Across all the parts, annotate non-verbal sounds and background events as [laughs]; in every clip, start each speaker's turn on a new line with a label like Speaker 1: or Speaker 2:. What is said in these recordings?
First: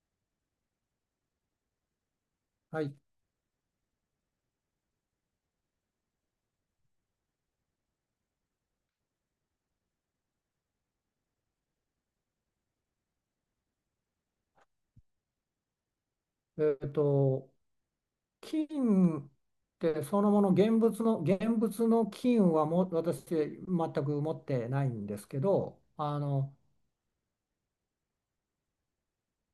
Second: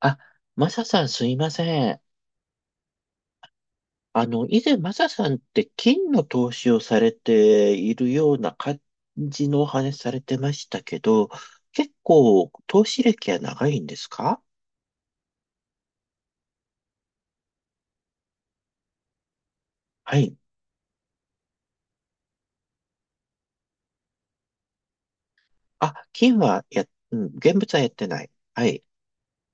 Speaker 1: あ、マサさんすいません。
Speaker 2: はい、
Speaker 1: 以前マサさんって金の投資をされているような感じのお話されてましたけど、結構投資歴は長いんですか？
Speaker 2: えーと、金って
Speaker 1: は
Speaker 2: その
Speaker 1: い。
Speaker 2: もの現物の、現物の金はもう私全く持ってないんですけど、
Speaker 1: あ、金はうん、現物はやってない。はい。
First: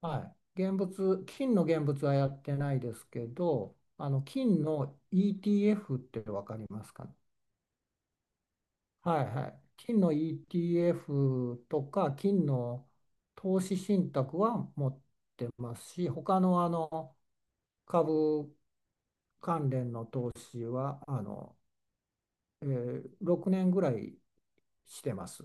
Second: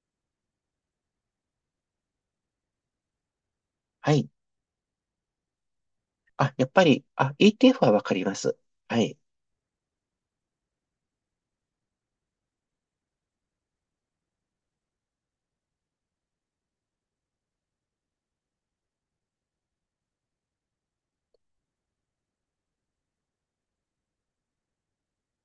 Speaker 2: はい、現物、金の現物はやってないですけど、
Speaker 1: はい。
Speaker 2: 金の ETF ってわ
Speaker 1: あ、
Speaker 2: か
Speaker 1: や
Speaker 2: り
Speaker 1: っぱ
Speaker 2: ます
Speaker 1: り、
Speaker 2: かね。
Speaker 1: あ、ETF はわかります。はい。
Speaker 2: はいはい。金の ETF とか金の投資信託は持ってますし、他の株関連の投資は6年ぐらいしてます。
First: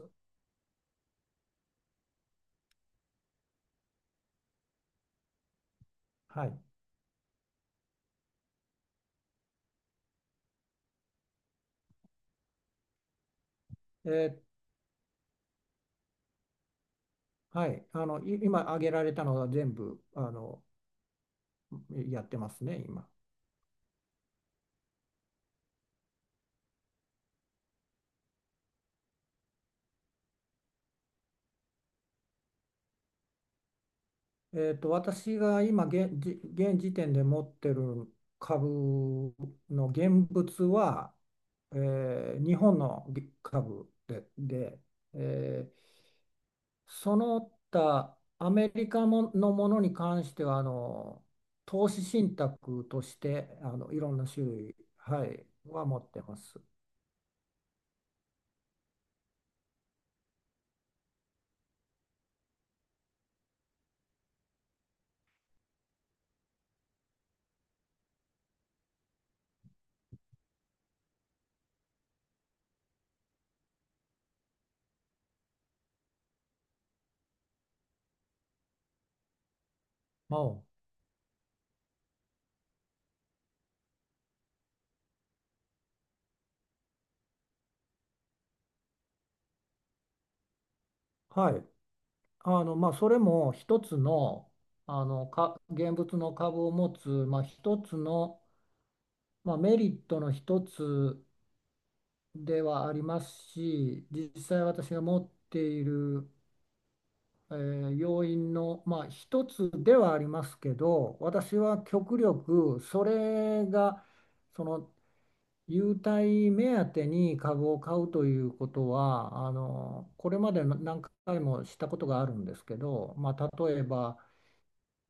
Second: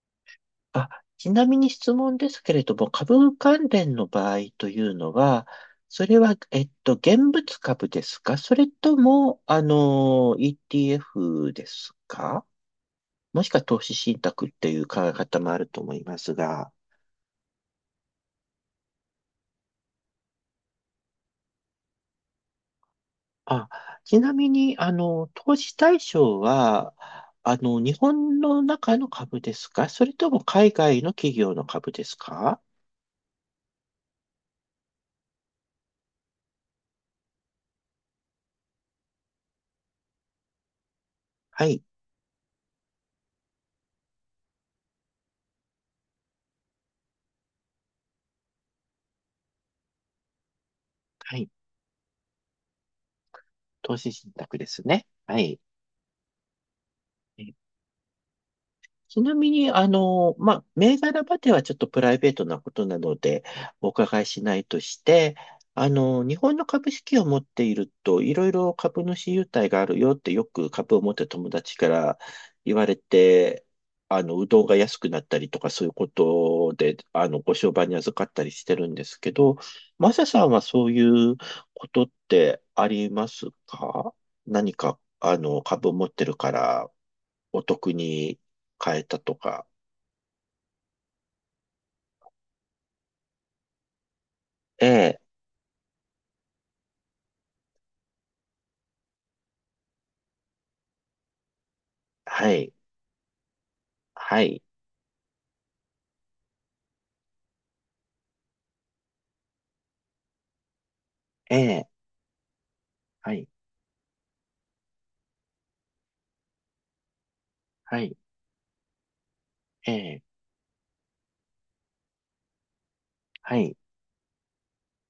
Speaker 1: あ、ちなみに質問ですけれども、株関連の場合というのは、それは、
Speaker 2: はい。
Speaker 1: 現物株ですかそれとも、ETF ですか？もしくは投資
Speaker 2: え
Speaker 1: 信
Speaker 2: ー
Speaker 1: 託っていう考え方もあると思いますが。
Speaker 2: はい。今挙げられたのは全部やってますね、今。
Speaker 1: あ、ちなみに、投資対象は、日本の中の株ですかそれとも海外の企業の株ですか？
Speaker 2: 私が今現、じ現時点で持ってる株の現物は、
Speaker 1: は
Speaker 2: え
Speaker 1: い、
Speaker 2: ー日本の株で、で、えーその他アメリカものに関しては
Speaker 1: はい、
Speaker 2: 投資信託として
Speaker 1: 投
Speaker 2: い
Speaker 1: 資
Speaker 2: ろんな
Speaker 1: 信
Speaker 2: 種
Speaker 1: 託で
Speaker 2: 類、
Speaker 1: すね。
Speaker 2: は
Speaker 1: は
Speaker 2: い、
Speaker 1: い。
Speaker 2: は持ってます。
Speaker 1: ちなみに、まあ、銘柄まではちょっとプライベートなことなので、お伺いしないとして、日本の株式を持っていると、いろいろ株主優待があるよってよく株を持ってる友達から言われて、うどんが安くなったりとかそういうことで、ご商売に預かったりしてるんですけど、マサさんは
Speaker 2: お、
Speaker 1: そういうことってありますか？何か、株を持ってるからお得に変えたとか。
Speaker 2: はい、まあ、それも一つの、
Speaker 1: え
Speaker 2: あ
Speaker 1: え、
Speaker 2: のか現物の株を持つ、まあ、一つの、まあ、メリットの一つ
Speaker 1: は
Speaker 2: で
Speaker 1: い、
Speaker 2: はありますし、実
Speaker 1: はい、
Speaker 2: 際私が持っている要因の、まあ、一つではありますけど、
Speaker 1: え
Speaker 2: 私は
Speaker 1: え、
Speaker 2: 極力そ
Speaker 1: はい、
Speaker 2: れがその優待目当てに株を買
Speaker 1: は
Speaker 2: う
Speaker 1: い、
Speaker 2: ということは
Speaker 1: ええ、
Speaker 2: これまで何回もしたことがあるんですけど、ま
Speaker 1: は
Speaker 2: あ、
Speaker 1: い。
Speaker 2: 例えば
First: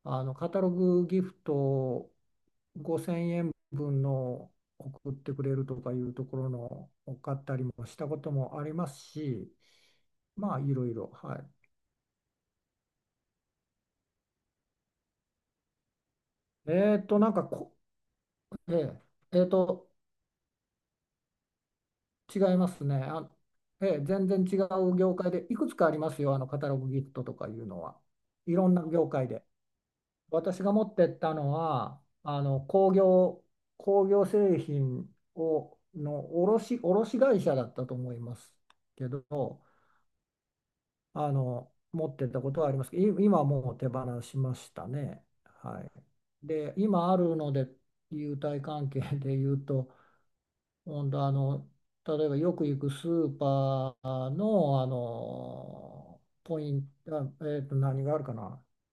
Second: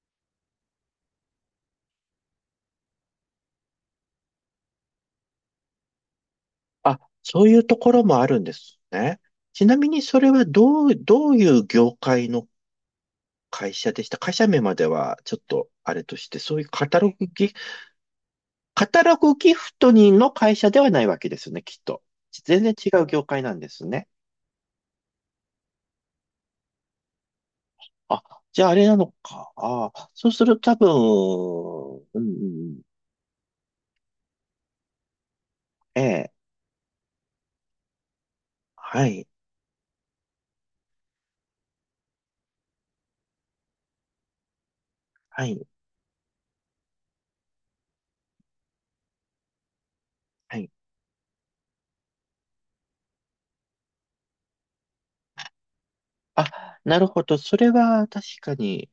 Speaker 2: カタログギフト5000円分の送ってくれるとかいうところの
Speaker 1: あ、
Speaker 2: を買
Speaker 1: そ
Speaker 2: っ
Speaker 1: う
Speaker 2: た
Speaker 1: い
Speaker 2: り
Speaker 1: うと
Speaker 2: も
Speaker 1: こ
Speaker 2: し
Speaker 1: ろ
Speaker 2: たこ
Speaker 1: もあ
Speaker 2: と
Speaker 1: るんで
Speaker 2: もあり
Speaker 1: す
Speaker 2: ます
Speaker 1: ね。
Speaker 2: し、
Speaker 1: ちなみにそれは
Speaker 2: まあいろいろ
Speaker 1: どう
Speaker 2: は
Speaker 1: い
Speaker 2: い。
Speaker 1: う業界の会社でした？会社名まではちょっとあれとして、そういう
Speaker 2: えーっと、なんかこえ
Speaker 1: カタ
Speaker 2: え、
Speaker 1: ログ
Speaker 2: えー
Speaker 1: ギフ
Speaker 2: と、
Speaker 1: トにの会社ではないわけですよね、きっと。
Speaker 2: 違い
Speaker 1: 全
Speaker 2: ま
Speaker 1: 然
Speaker 2: す
Speaker 1: 違
Speaker 2: ね。
Speaker 1: う業
Speaker 2: あ、
Speaker 1: 界なんです
Speaker 2: ええ、
Speaker 1: ね。
Speaker 2: 全然違う業界で、いくつかありますよ、カタログギフトとかいうのは。
Speaker 1: あ、
Speaker 2: い
Speaker 1: じゃ
Speaker 2: ろ
Speaker 1: ああ
Speaker 2: んな
Speaker 1: れなの
Speaker 2: 業界で。
Speaker 1: か。ああ、そうする
Speaker 2: 私が
Speaker 1: と多
Speaker 2: 持ってったのは、
Speaker 1: 分、うん、うんう
Speaker 2: 工
Speaker 1: ん、
Speaker 2: 業、工業製品を
Speaker 1: え
Speaker 2: の
Speaker 1: え、
Speaker 2: 卸、卸会社だったと思います
Speaker 1: は
Speaker 2: けど、
Speaker 1: い。
Speaker 2: 持ってったことはありますけど、今はもう手放しましたね。
Speaker 1: はい。
Speaker 2: はい、で、今あるので、優待関係で言うと、
Speaker 1: はい。
Speaker 2: ほんと例えばよく行くスーパーの、あのポイ
Speaker 1: あ、
Speaker 2: ン
Speaker 1: なる
Speaker 2: ト、
Speaker 1: ほど。それ
Speaker 2: 何
Speaker 1: は
Speaker 2: があ
Speaker 1: 確
Speaker 2: るか
Speaker 1: か
Speaker 2: な、
Speaker 1: に、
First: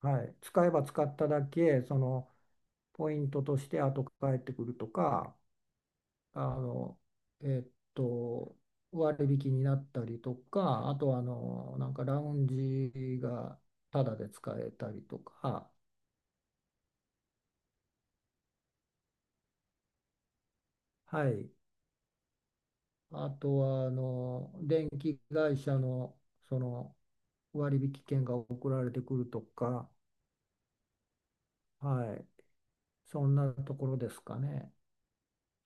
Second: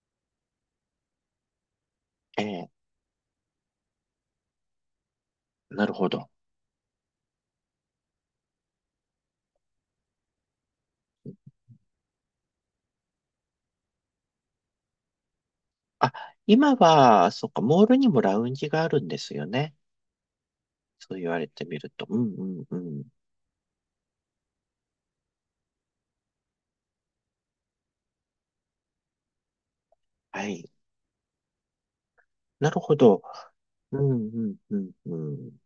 Speaker 2: はい、使えば使っただけその、
Speaker 1: えー
Speaker 2: ポイントとして後返ってくるとか、
Speaker 1: なるほど。
Speaker 2: あの、えーと、割引になったりとか、あとはなんかラウンジがタダで使えたりとか、
Speaker 1: あ、今は、そっか、モールにもラウンジがあるんですよね。そう
Speaker 2: は
Speaker 1: 言われ
Speaker 2: い、
Speaker 1: てみると。うんうんうん。
Speaker 2: あとは電気会社の、その割引券が送られてくるとか、
Speaker 1: はい。
Speaker 2: はい、
Speaker 1: なるほど。
Speaker 2: そんなとこ
Speaker 1: う
Speaker 2: ろ
Speaker 1: ん
Speaker 2: ですか
Speaker 1: うん
Speaker 2: ね。
Speaker 1: うんうん。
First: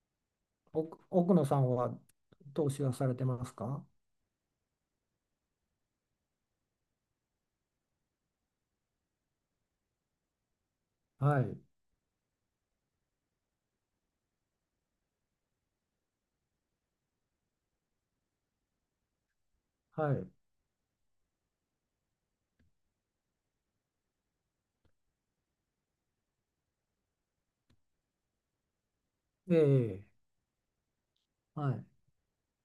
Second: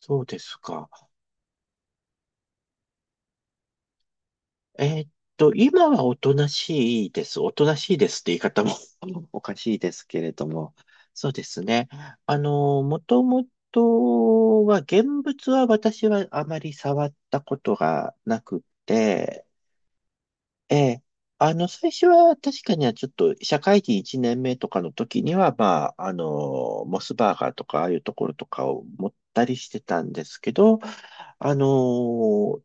Speaker 1: そうですか。
Speaker 2: 奥奥野さんは投資はされてますか？
Speaker 1: えーっ今はおとなしいです。おとなしいですって言い方も [laughs] おかしいですけれども。そう
Speaker 2: は
Speaker 1: で
Speaker 2: い、
Speaker 1: すね。もともとは、現物は私はあまり触ったことがなくて、
Speaker 2: はい、
Speaker 1: ええ、最初は確かにはちょっと社会人1年目とかの時には、まあ、モスバーガーとか、ああいうところとかを持った
Speaker 2: え
Speaker 1: りしてた
Speaker 2: え、
Speaker 1: んですけど、あ
Speaker 2: はい。
Speaker 1: の、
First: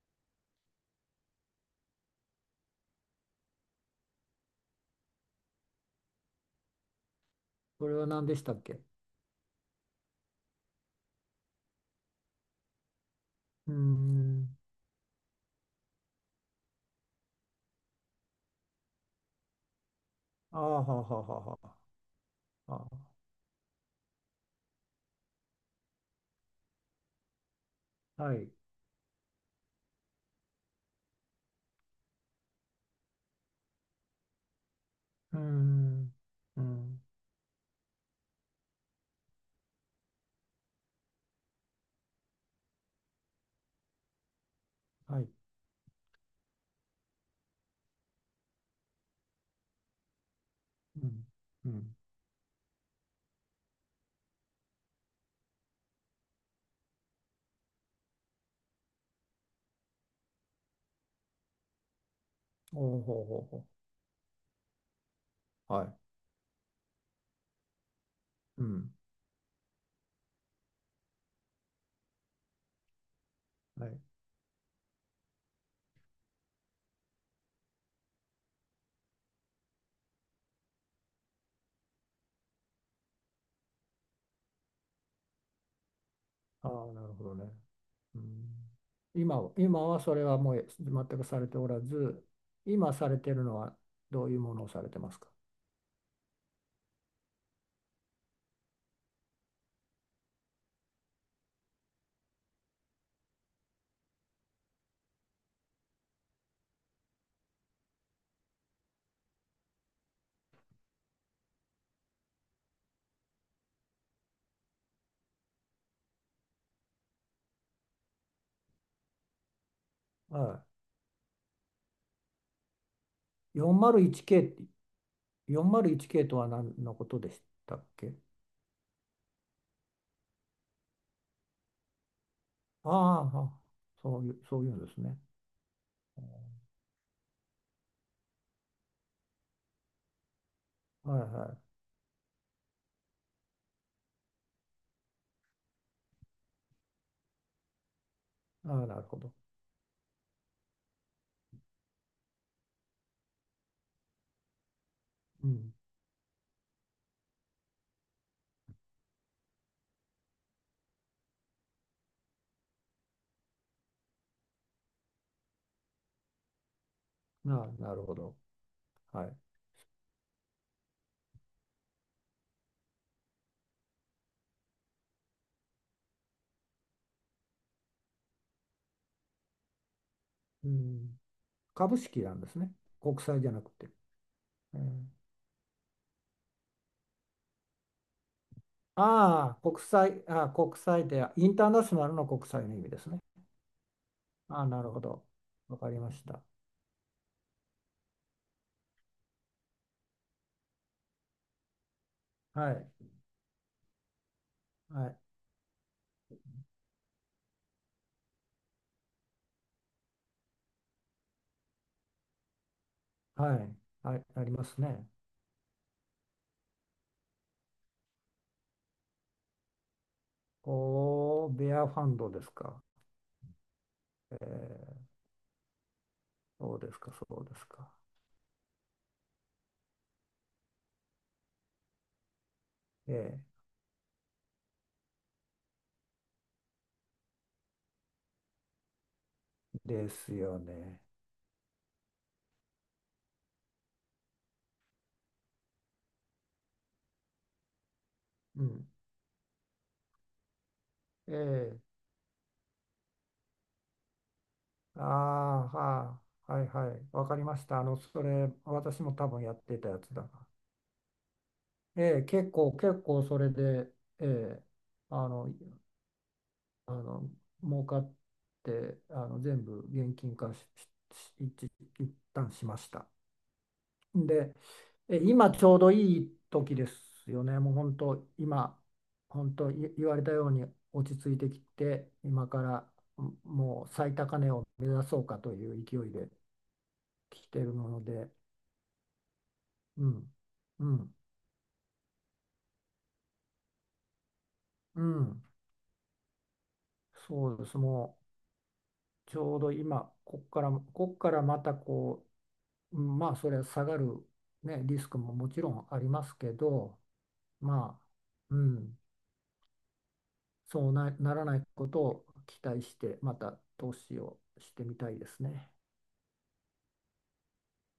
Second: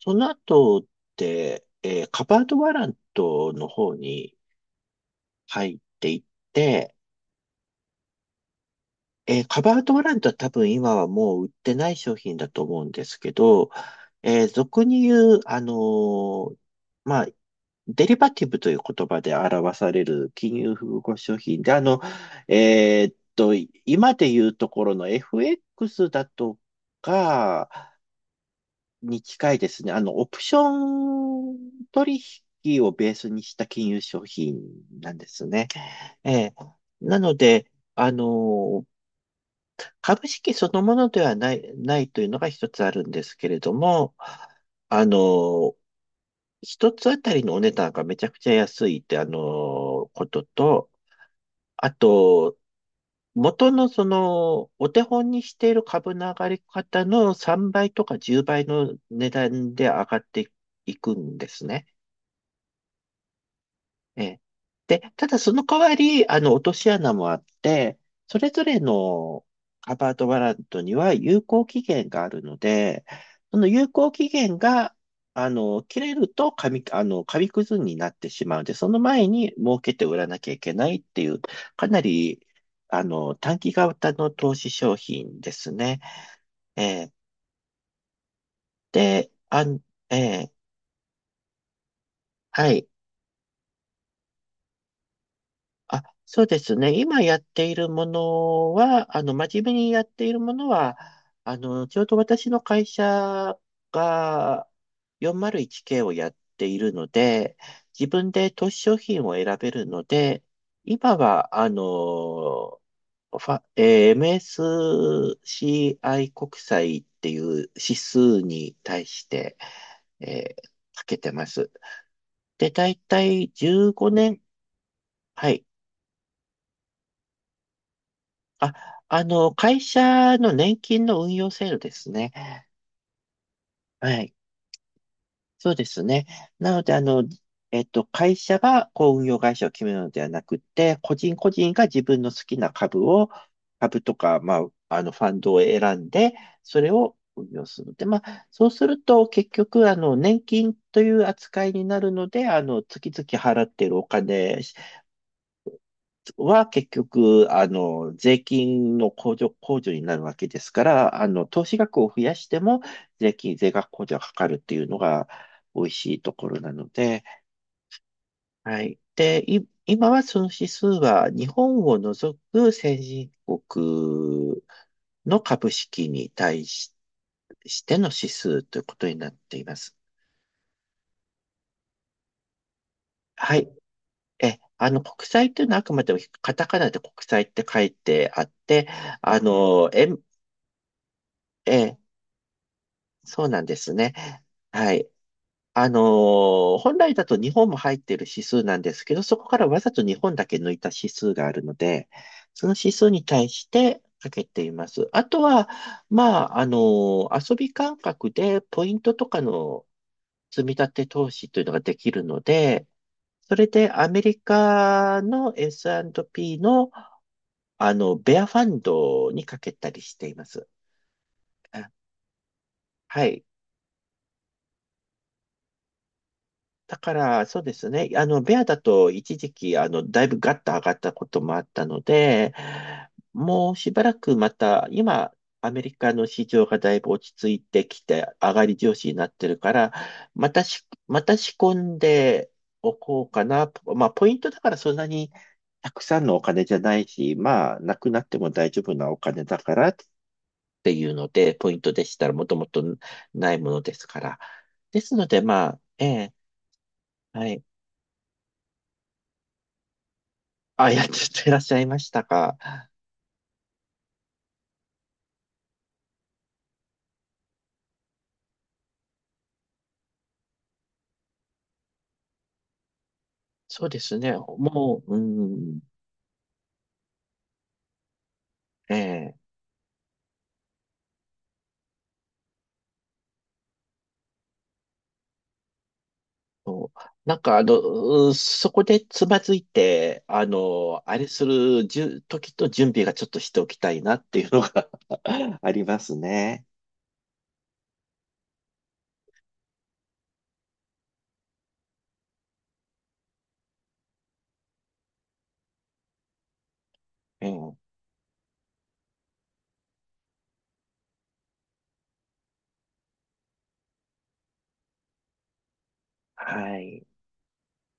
Speaker 1: その後って、カバードワラントの方に入っていって、
Speaker 2: これは何でしたっけ。う
Speaker 1: カバードワラントは多分今はもう売ってない商品だと思うんですけど、
Speaker 2: ーん、
Speaker 1: 俗に言う、まあ、デリバティブという言葉で表される金
Speaker 2: あー
Speaker 1: 融
Speaker 2: は
Speaker 1: 複
Speaker 2: は
Speaker 1: 合
Speaker 2: は
Speaker 1: 商
Speaker 2: は
Speaker 1: 品で、
Speaker 2: は、
Speaker 1: えーっと、今で言うところの FX だとか、
Speaker 2: あはい、う
Speaker 1: に近いですね。オプション取引をベースにした金融商品なんで
Speaker 2: ー
Speaker 1: すね。
Speaker 2: ん、
Speaker 1: ええ。
Speaker 2: うん、
Speaker 1: なので、株式そのものではないというのが一つあるんですけれども、あ
Speaker 2: はい、
Speaker 1: の、一つあたりのお値段がめちゃくちゃ安いって、ことと、
Speaker 2: うん、う
Speaker 1: あ
Speaker 2: ん、
Speaker 1: と、元のその、お手本にしている株の上がり方の3倍とか10倍の値段で上がっていくんですね。
Speaker 2: おーほうほうほ
Speaker 1: ええ。で、ただその
Speaker 2: う、
Speaker 1: 代
Speaker 2: は
Speaker 1: わ
Speaker 2: い、
Speaker 1: り、落とし穴もあって、それ
Speaker 2: う
Speaker 1: ぞれ
Speaker 2: ん、
Speaker 1: のカバードワラントには有効期限があるので、その
Speaker 2: は
Speaker 1: 有
Speaker 2: い、
Speaker 1: 効期限が、切れると紙、あの、紙くずになってしまうので、その前に儲けて売らなきゃいけないっていう、かなり、短期型の投資商品ですね。
Speaker 2: あ
Speaker 1: え
Speaker 2: あ、な
Speaker 1: え。
Speaker 2: るほどね。うん。
Speaker 1: で、
Speaker 2: 今は、今はそ
Speaker 1: え
Speaker 2: れは
Speaker 1: え、
Speaker 2: もう全くされておらず、
Speaker 1: はい。
Speaker 2: 今されてるのはどういうものをされてますか？
Speaker 1: あ、そうですね。今やっているものは、真面目にやっているものは、ちょうど私の会社が 401K をやっているので、自分で投資商品を選べるので、今は、あの、ファ、えー MSCI 国債っていう指数に対して、
Speaker 2: は
Speaker 1: かけてます。で、だいたい
Speaker 2: い、
Speaker 1: 15年、
Speaker 2: 401K、
Speaker 1: はい。
Speaker 2: 401K とは何のことでしたっけ。
Speaker 1: あ、会社の年金の運用制度ですね。
Speaker 2: ああ、は
Speaker 1: は
Speaker 2: そうい
Speaker 1: い。
Speaker 2: う、そういうんですね。
Speaker 1: そうですね。なので、会社がこう運用会社を決めるのではなくて、個
Speaker 2: はい
Speaker 1: 人
Speaker 2: は
Speaker 1: 個人
Speaker 2: い。
Speaker 1: が自分の好きな株とか、まあ、ファンドを選んで、それを運用するので、まあ、そう
Speaker 2: あ
Speaker 1: す
Speaker 2: あ、な
Speaker 1: る
Speaker 2: るほ
Speaker 1: と、
Speaker 2: ど。
Speaker 1: 結局、年金という扱いになるので、月々払っているお金
Speaker 2: うん。
Speaker 1: は結局、あの、税金の控除、控除になるわけですから、投資額を増やしても税額控除がかかるっていうのが美味しいところなので、
Speaker 2: ああ、なるほど。
Speaker 1: はい。
Speaker 2: はい。
Speaker 1: で、今はその指数は日本を除く先進国の株式にしての指数ということになっています。
Speaker 2: うん。株式なんですね。国債じゃ
Speaker 1: は
Speaker 2: なく
Speaker 1: い。
Speaker 2: て。
Speaker 1: え、
Speaker 2: う
Speaker 1: あの、
Speaker 2: ん、
Speaker 1: 国債というのはあくまでもカタカナで国債って書いてあって、あ
Speaker 2: ああ、国
Speaker 1: の、円
Speaker 2: 債、ああ、国債で、インターナシ
Speaker 1: え、
Speaker 2: ョナルの国債の意味ですね。
Speaker 1: そうなんですね。
Speaker 2: あ、なる
Speaker 1: は
Speaker 2: ほ
Speaker 1: い。
Speaker 2: ど。わかりました。
Speaker 1: 本来だと日本も入っている指数なんですけど、そこからわざと日本だけ抜いた指数があるので、そ
Speaker 2: は
Speaker 1: の
Speaker 2: い。
Speaker 1: 指数に対してかけていま
Speaker 2: は
Speaker 1: す。
Speaker 2: い。
Speaker 1: あとは、まあ、遊び感覚でポイントとかの積み立て投資というのができるので、
Speaker 2: は
Speaker 1: それ
Speaker 2: い。
Speaker 1: でア
Speaker 2: は
Speaker 1: メ
Speaker 2: い。
Speaker 1: リ
Speaker 2: ありますね。
Speaker 1: カの S&P の、ベアファンドにかけたりしています。
Speaker 2: おー、ベ
Speaker 1: あ、
Speaker 2: アファンドですか。
Speaker 1: はい。
Speaker 2: えー、そうで
Speaker 1: だ
Speaker 2: す
Speaker 1: か
Speaker 2: か、そう
Speaker 1: ら、
Speaker 2: で
Speaker 1: そう
Speaker 2: す
Speaker 1: です
Speaker 2: か。
Speaker 1: ね。ベアだと一時期、だいぶガッと上がったこともあったので、
Speaker 2: え
Speaker 1: もうしばらくまた、今、アメリカの市場がだいぶ落ち着いてきて、上がり調子になってるか
Speaker 2: ー、
Speaker 1: ら、
Speaker 2: です
Speaker 1: ま
Speaker 2: よ
Speaker 1: たし、
Speaker 2: ね。
Speaker 1: また仕込んでおこうかな。まあ、ポイントだからそんなにたくさんのお金じゃないし、まあ、なくなっても
Speaker 2: う
Speaker 1: 大丈
Speaker 2: ん。
Speaker 1: 夫なお金だからっていうので、ポイ
Speaker 2: え
Speaker 1: ントでしたらもともとないものですから。で
Speaker 2: ー、
Speaker 1: すので、ま
Speaker 2: ああ、
Speaker 1: あ、え
Speaker 2: は
Speaker 1: え、
Speaker 2: あ、はい、はい。わかり
Speaker 1: は
Speaker 2: ま
Speaker 1: い。
Speaker 2: した。あの、それ、私も多分やってたやつだな。
Speaker 1: あ、やっていらっしゃいまし
Speaker 2: え
Speaker 1: た
Speaker 2: ー、結
Speaker 1: か。
Speaker 2: 構、結構それで、えー、あの、あの、儲かって、あの、全部現金化し、し、し一、一旦しました。
Speaker 1: そうですね。
Speaker 2: で、
Speaker 1: もう、う
Speaker 2: 今ちょう
Speaker 1: ん、
Speaker 2: どいい時ですよね。もう本当、今、
Speaker 1: ええ
Speaker 2: 本当言われたように落ち着いてきて、今から、うん、もう最高値を目指そうかという勢いで
Speaker 1: と、なん
Speaker 2: 来
Speaker 1: か、
Speaker 2: てるの
Speaker 1: う
Speaker 2: で、
Speaker 1: ん、そこでつまずい
Speaker 2: う
Speaker 1: て、
Speaker 2: ん、うん、
Speaker 1: あれするじゅ時と準備がちょっとしておきたいなっていうのが
Speaker 2: うん、
Speaker 1: [laughs] ありますね。
Speaker 2: そうです。もうちょうど今、こっから、こっからまたうんまあ、それは下がる、ね、リスクももちろんありますけど、
Speaker 1: うん。
Speaker 2: まあ、うん。そうな、ならないことを期待して、また投資をしてみたいですね。
Speaker 1: はい。